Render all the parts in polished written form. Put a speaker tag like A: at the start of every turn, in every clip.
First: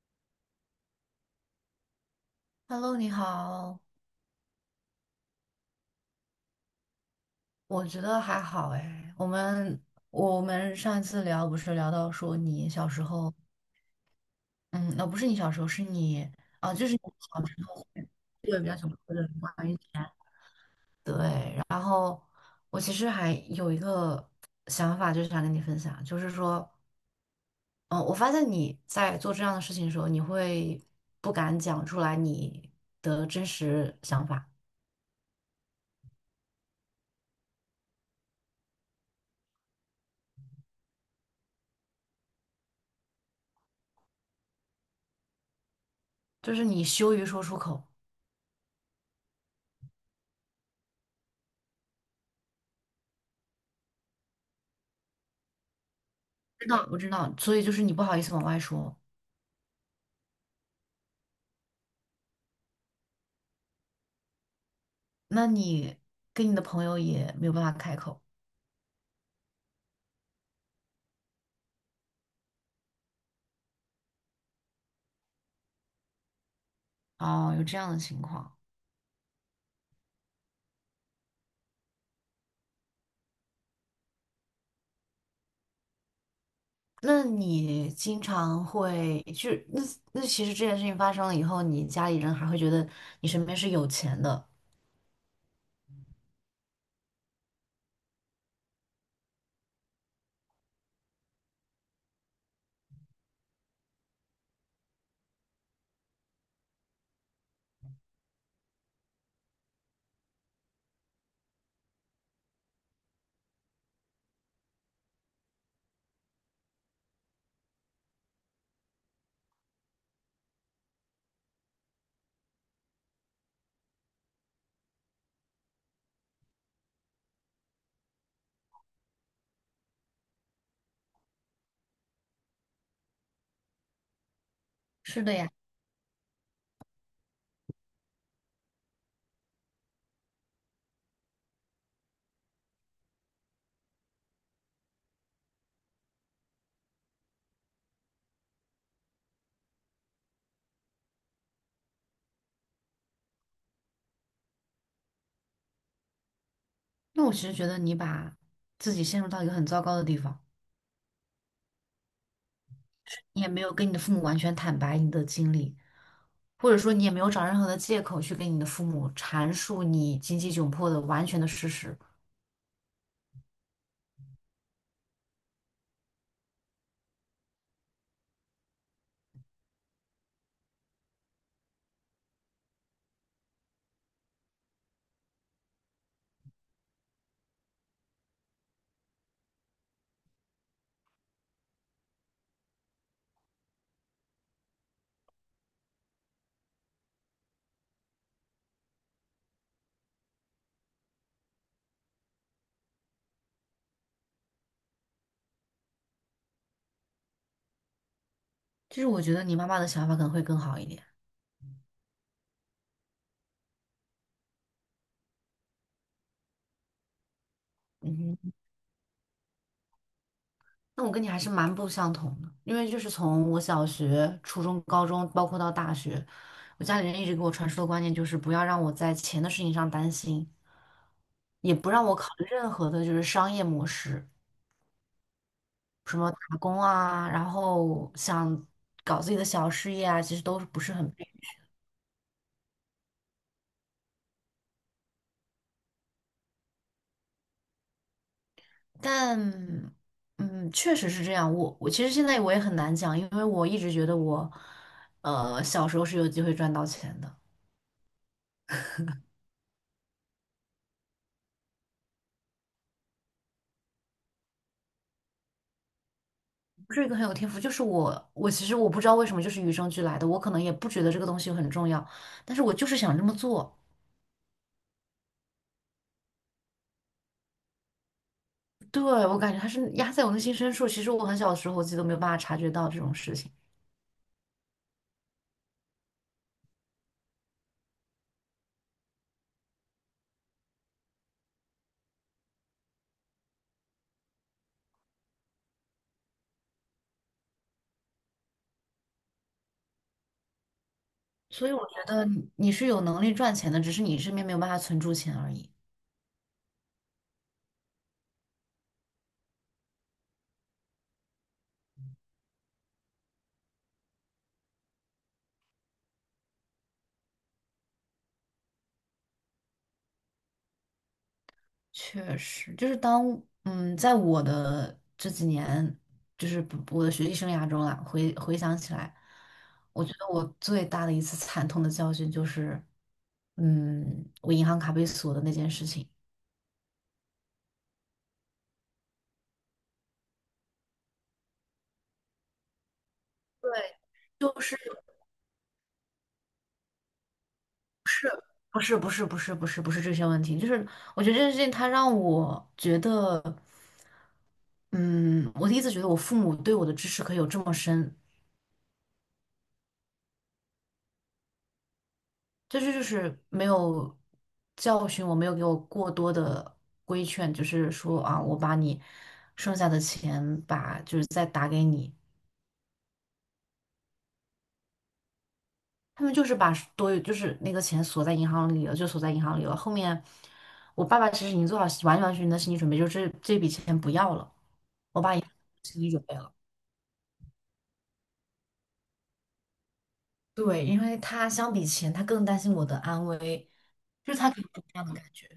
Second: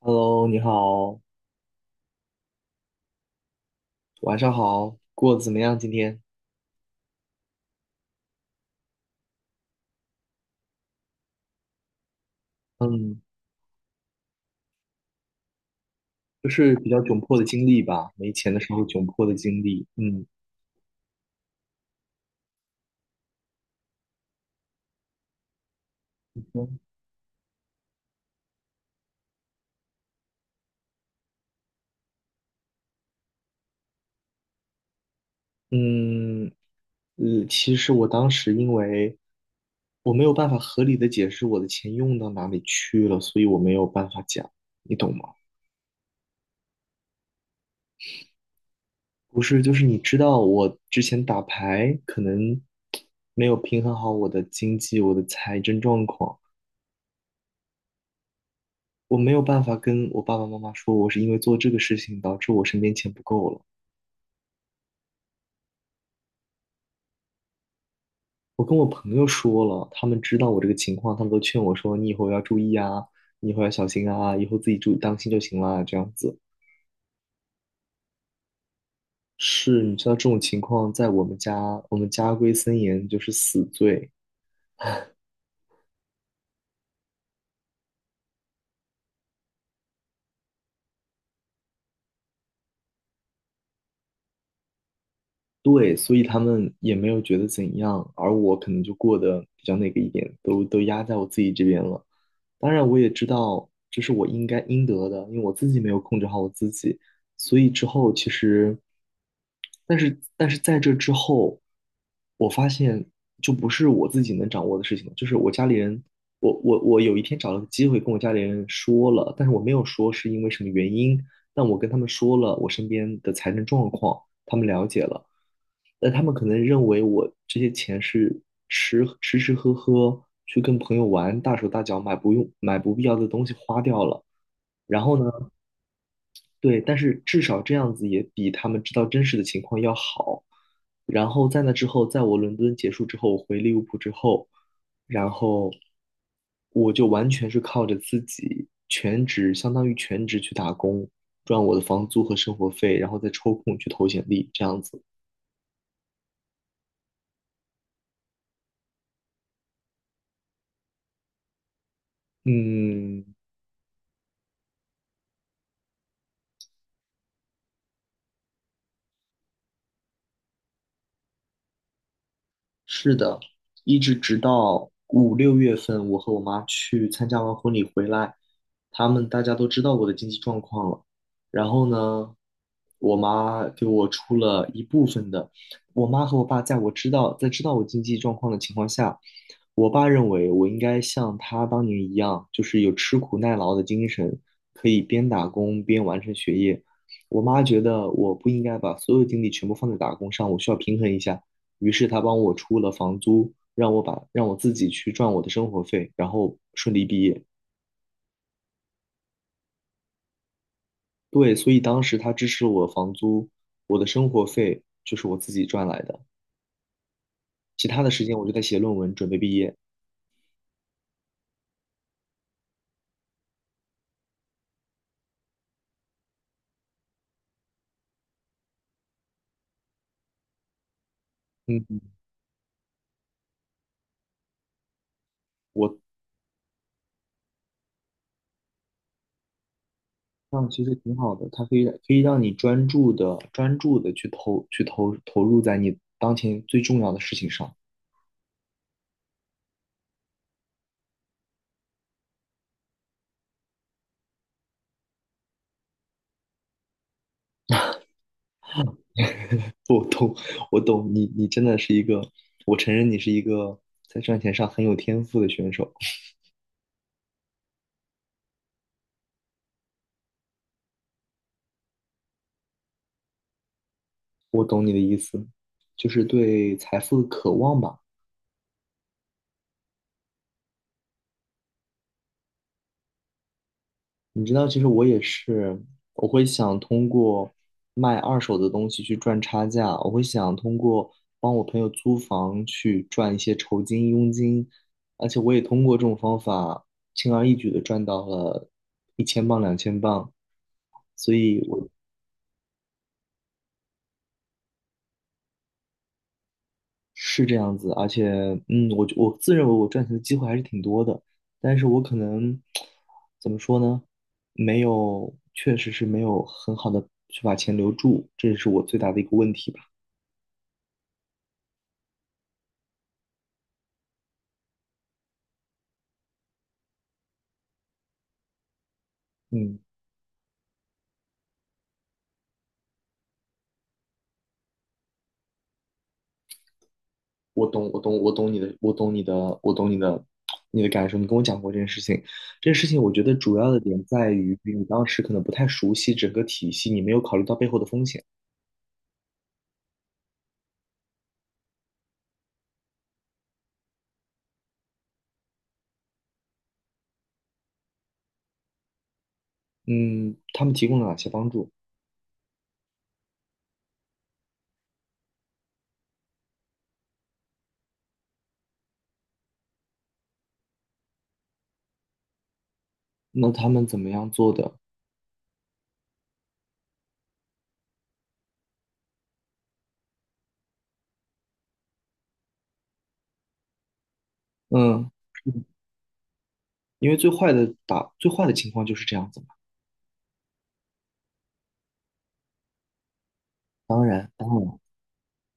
A: Hello，你好，
B: Hello，你好，
A: 晚上好，过得怎么样？今天，
B: 我觉得还好哎。我们上一次聊不是聊到说你小时
A: 嗯，
B: 候，嗯，不是你小时候，是你
A: 就
B: 啊，
A: 是
B: 就
A: 比
B: 是
A: 较
B: 你
A: 窘迫的
B: 小时
A: 经
B: 候
A: 历
B: 会
A: 吧，没钱
B: 对
A: 的
B: 比
A: 时
B: 较喜
A: 候
B: 欢
A: 窘
B: 或
A: 迫
B: 者
A: 的经
B: 关于
A: 历。
B: 钱。
A: 嗯
B: 对，然后我其实还有一个想法，就是想跟你分享，就是说，嗯，我发现你在做这样的事情的时候，你会不敢讲出来你的真实想法，
A: 嗯其实我当时因为我没有办法合理的解释我的钱用到哪里去了，所以我没有办法讲，你懂吗？
B: 就是你羞于说出口。
A: 不是，就是你知道我之前打牌可能没有平衡好我的经济，我的财政状况。
B: 知道，我知道，所以就是你不好意思往外说，
A: 我没有办法跟我爸爸妈妈说，我是因为做这个事情导致我身边钱不够了。
B: 那你跟你的朋友也没有办法开口。
A: 我跟我朋友说了，他们知道我这个情况，他们都劝我说：“你以后要注意啊，你以后要小心啊，以后自己注意当心就行了。”这样子
B: 哦，有这样的情况，
A: 是，你知道这种情况在我们家，我们家规森严，就是死罪。
B: 那你经常会就那那其实这件事情发生了以后，你家里人还会觉得你身边是有钱的。
A: 对，所以他们也没有觉得怎样，而我可能就过得比较那个一点，都压在我自己这边了。当然，我也知道这是我应该应得的，因为我自己没有控制好我自己，所以之后其实，但是在这之后，我发现就不是我自己能掌握的事情了，就是我家里人，我有一天找了个机会跟我家里人说了，但是我没有说是因为什么原因，但我跟他们说了我身边的财政状况，他们了解了。那他们可能认为我这些钱是吃吃喝喝，去跟朋友玩，大手大脚买不用买不必要的东西花掉了。然后
B: 是
A: 呢，
B: 的呀，
A: 对，但是至少这样子也比他们知道真实的情况要好。然后在那之后，在我伦敦结束之后，我回利物浦之后，然后我就完全是靠着自己全职，相当于全职去打工，赚我的房租和生活费，然后再抽空去投简历，这样子。
B: 那我其实觉得你把自己陷入到一个很糟糕的地方，
A: 嗯，
B: 你也没有跟你的父母完全坦白你的经历，或者说你也没有找任何的借口去跟你的父母阐述你经济窘迫的完全的事实。
A: 是的，一直直到五六月份，我和我妈去参加完婚礼回来，他们大家都知道我的经济状况了。然后呢，我妈给我出了一部分的。我妈和我爸在知道我经济状况的情况下，我爸认为我应该像他当年一样，就是有吃苦耐劳的精神，可以边打工边完成学业。我妈觉得我不应该把所有精力全部放在打工上，我需要平衡一下。于是他帮我出了房租，让我自己去赚我的生活费，然后顺利毕业。
B: 就是我觉得你妈妈的想法可能会更好一点。
A: 对，所以当时他支持我房租，我的生活费就是我自己赚来的，其他的时
B: 嗯
A: 间我
B: 哼，
A: 就在写论文，准备毕业。
B: 那我跟你还是蛮不相同的，因为就是从我小学、初中、高中，包括到大学，我家里人一直给我传输的观念就是不要让我在钱的事情上担心，也不
A: 嗯，
B: 让我考虑任何的就是商业模式，
A: 我
B: 什么打工啊，然后想搞自己的小事业啊，其实
A: 这
B: 都是
A: 样
B: 不
A: 其
B: 是
A: 实
B: 很
A: 挺
B: 配
A: 好的，它可以让你专注的去投去投投入在你当前最重要的事情上。
B: 但嗯，确实是这样。我其实现在我也很难讲，因为我一直觉得我，小时候是有机会赚到钱的。
A: 我懂，我懂你，你真的是一个，我承认你是一个在赚钱上很有天赋的选手。
B: 不是一个很有天赋，就是我，我其实我不知道为什么就是与生俱来的，我可能也不觉得这个东西很重要，但是我就是想这么做。
A: 我懂你的意思，就是对财富的渴望吧。
B: 对，我感觉它是压在我内心深处，其实我很小的时候我自己都没有办法察觉到这种事情，
A: 你知道，其实我也是，我会想通过卖二手的东西去赚差价，我会想通过帮我朋友租房去赚一些酬金、佣金，而且我也通过这种方法轻而易举的赚到了1000磅、2000磅。所以
B: 所以我
A: 我
B: 觉得你是有能力赚钱的，只是你身边没有办法存住钱而已。
A: 是这样子，而且，我自认为我赚钱的机会还是挺多的，但是我可能怎么说呢？没有，确实是没有很好的去把钱留住，这是我最大的一个问题吧。
B: 确实，就是当在我的这几年，就是不我的学习生涯中啊，回想起来，
A: 嗯，
B: 我觉得我最大的一次惨痛的教训就是，嗯，我银行卡被锁的那件事情。
A: 我懂，我懂，我懂你的，我懂你的，我懂你的，你的感受。你跟我讲过这件事情，这件事情我觉得主要的
B: 对，
A: 点在于
B: 就是
A: 你当时可能不太熟悉整个体系，你没有考虑到背后的风险。
B: 不是这些问题，就是我觉得这件事情它让我觉得，嗯，我第一次觉得我父母对我的支持可以有这么深，
A: 嗯，他们提供了哪些帮助？
B: 这就是没有教训我，没有给我过多的规劝，就是说啊，我把你剩下的钱把就是再打给你，
A: 那他们怎么样做的？
B: 他们就是把多余就是那个钱锁在银行里了，就锁在银行里了。后面我爸爸其实已经做好完完全全的心理准备，就是这笔钱不要了，
A: 嗯。
B: 我爸也心理准备了。
A: 因为最坏的情况就是这样子嘛。
B: 对，因为他相比钱，他更担心我的安危，
A: 当然，
B: 就是
A: 当
B: 他给我
A: 然，
B: 这样的感觉。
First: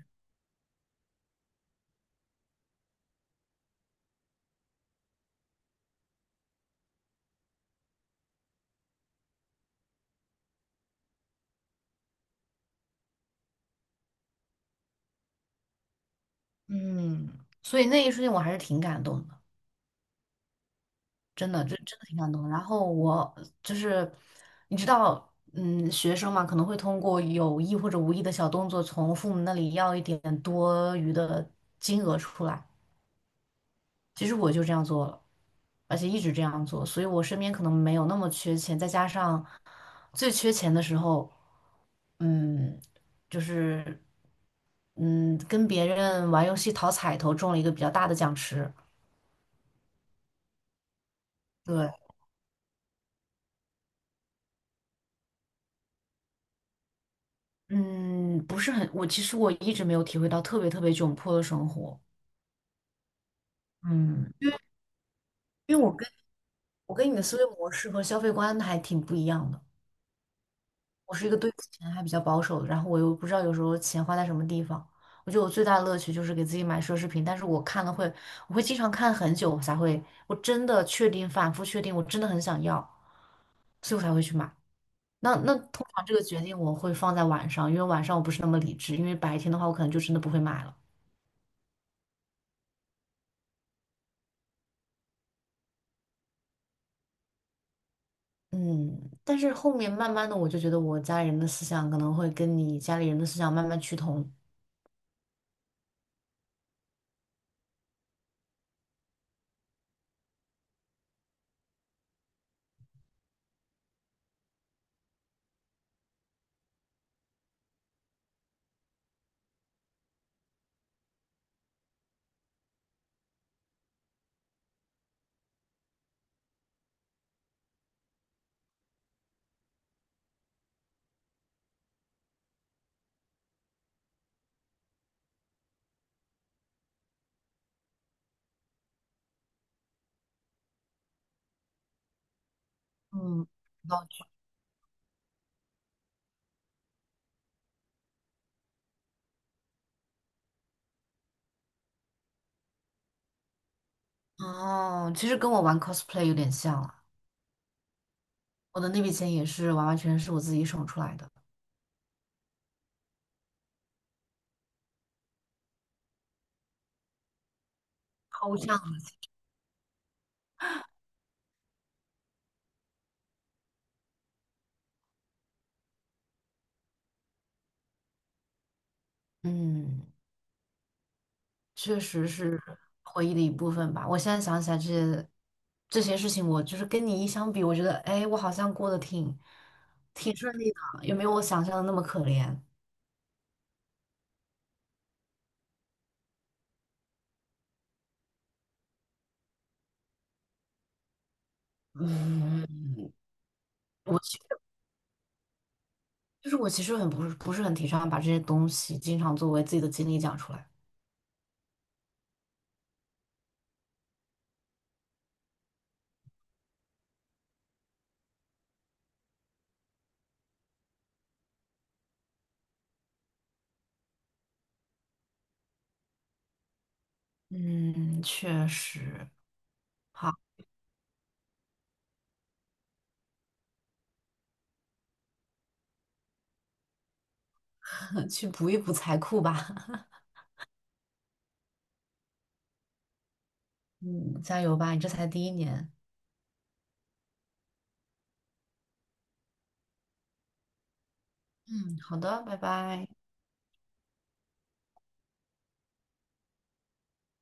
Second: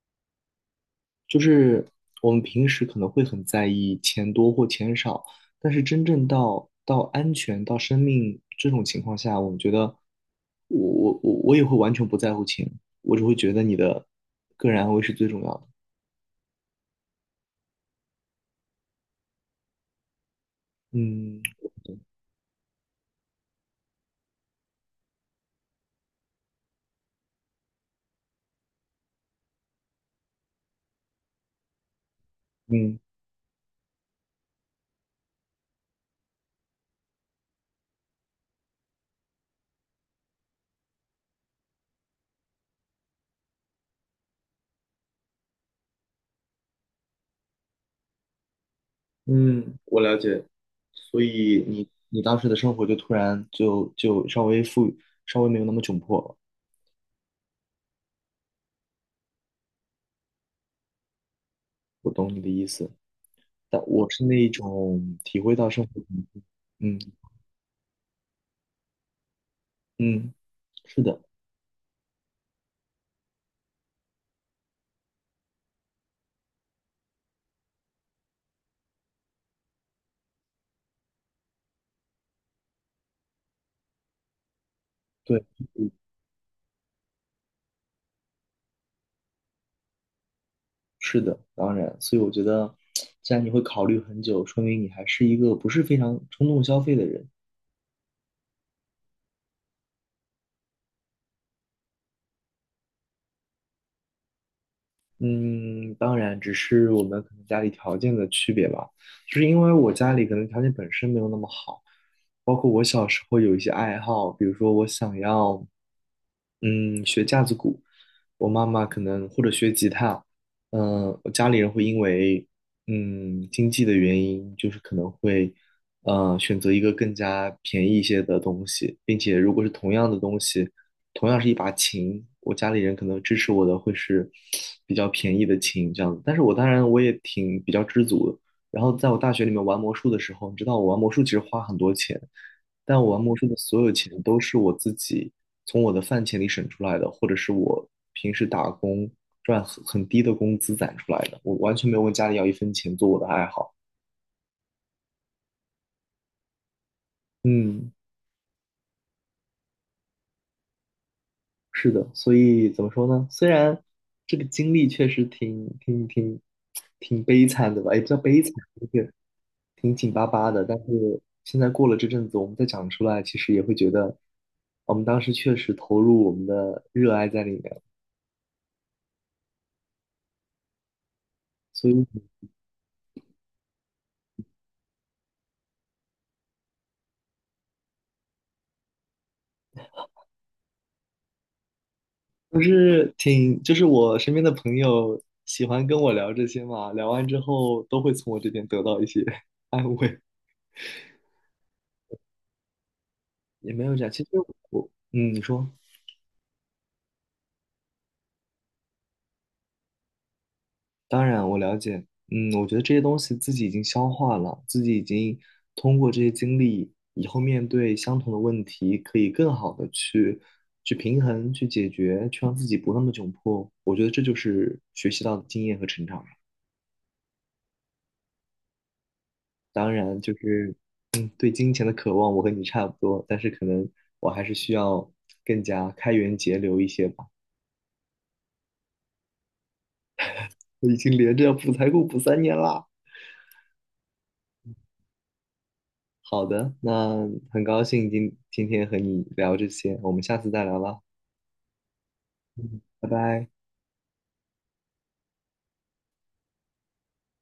A: 就是我们平时可能会很在意钱多或钱少，但是真正到安全到生命这种情况下，我们觉得我我也会完全不在乎钱，我只会觉得你的个人安危是最重要的。
B: 嗯，所以那一瞬间我还是挺感动的。
A: 嗯
B: 真的，这真的挺感动的。然后我就是，你知道，嗯，学生嘛，可能会通过有意或者无意的小动作，从父母那里要一点多余的金额出来。
A: 嗯
B: 其实我就这样做了，而且一直这样做，所以我身边可能没有那么缺钱。再加上最缺钱的时候，嗯，就是嗯，跟别人玩游戏讨彩头中了一个比较大的奖池。
A: 嗯，我了解。所以你
B: 对，
A: 你当时的生活就突然就稍微富裕，稍微没有那么窘迫了。
B: 嗯，不是很，我其实我一直没有体会到特别特别窘迫的生活，
A: 我懂你的意思。但我是
B: 嗯，
A: 那一种体会到
B: 因为
A: 生
B: 我
A: 活中，
B: 跟我
A: 嗯
B: 跟你的思维模式和消费观还挺不一样的。
A: 嗯，是
B: 我
A: 的，
B: 是一个对钱还比较保守的，然后我又不知道有时候钱花在什么地方。我觉得我最大的乐趣就是给自己买奢侈品，但是我看了会，我会经常看很久才会，我真的确定，反复确定，我真的很想要，所以我才会去买。那
A: 对，
B: 那通
A: 嗯
B: 常这个决定我会放在晚上，因为晚上我不是那么理智，因为白天的话我可能就真的不会买了。
A: 是的，当然，所以我觉得，既然你会考虑很久，说明你还是一个不是非常冲动消费的人。
B: 嗯，但是后面慢慢的，我就觉得我家里人的思想可能会跟你家里人的思想慢慢趋同。
A: 嗯，当然，只是我们可能家里条件的区别吧。就是因为我家里可能条件本身没有那么好，包括我小时候有一些爱好，比如说我想要，嗯，学架子鼓，我妈妈可能或者学吉他，我家里人会因为经济的原因，就是可能会选择一个更加便宜一些的东西，并且如果是同样的东西。同样是一把琴，我家里人可能支持我的会是比较便宜的琴这样子，但是我当然我也挺比较知足的。然后在我大学里面玩魔术的时候，你知道我玩魔术其实花很多钱，但我玩魔术
B: 嗯，
A: 的所有钱都是我自己从我的饭钱里省出来的，或者是我平时打工赚很低的工资攒出来的，我完全没有问家里要一分钱做我的爱好。
B: 哦，其实跟我玩 cosplay 有点像了，
A: 嗯，
B: 我的那笔钱也是完完全全是我自己省出来的。
A: 是的，所以怎么说呢？虽然这个经历确实挺悲惨的吧，也不叫悲惨，
B: 抽象
A: 就
B: 的
A: 是挺紧巴巴的。但是现在过了这阵子，我们再讲出来，其实也会觉得我们当时确实投入我们的热爱在里面，
B: 嗯，
A: 所
B: 确
A: 以
B: 实是回忆的一部分吧。我现在想起来这些事情，我就是跟你一相比，我觉得，哎，我好像过得挺顺利的，也没有我想象的那么可怜。
A: 就是挺，就是我身边的朋友喜欢跟我聊这些嘛，聊完之后都会从我这边得到一些 安慰，
B: 嗯，
A: 也没有这样。其实
B: 我。
A: 我，你说。
B: 就是我其实很不是很提倡把这些东西经常作为自己的经历讲出来。
A: 当然，我了解。嗯，我觉得这些东西自己已经消化了，自己已经通过这些经历，以后面对相同的问题，可以更好的去去平衡、去解决，去让自己不那么窘迫。我觉得这就是学习到的经验和成长。
B: 嗯，确实，
A: 当然，
B: 好，
A: 就是对金钱的渴望，我和你差不多，但是可能我还是需要更加开源节流一些吧。
B: 去补一补财库吧。
A: 我已经连着要补财库补3年啦。
B: 嗯，加油吧，你这才第一年。
A: 好的，那很高兴今天和你聊这些，我们下次再聊了，
B: 嗯，好的，拜
A: 嗯，
B: 拜。
A: 拜拜。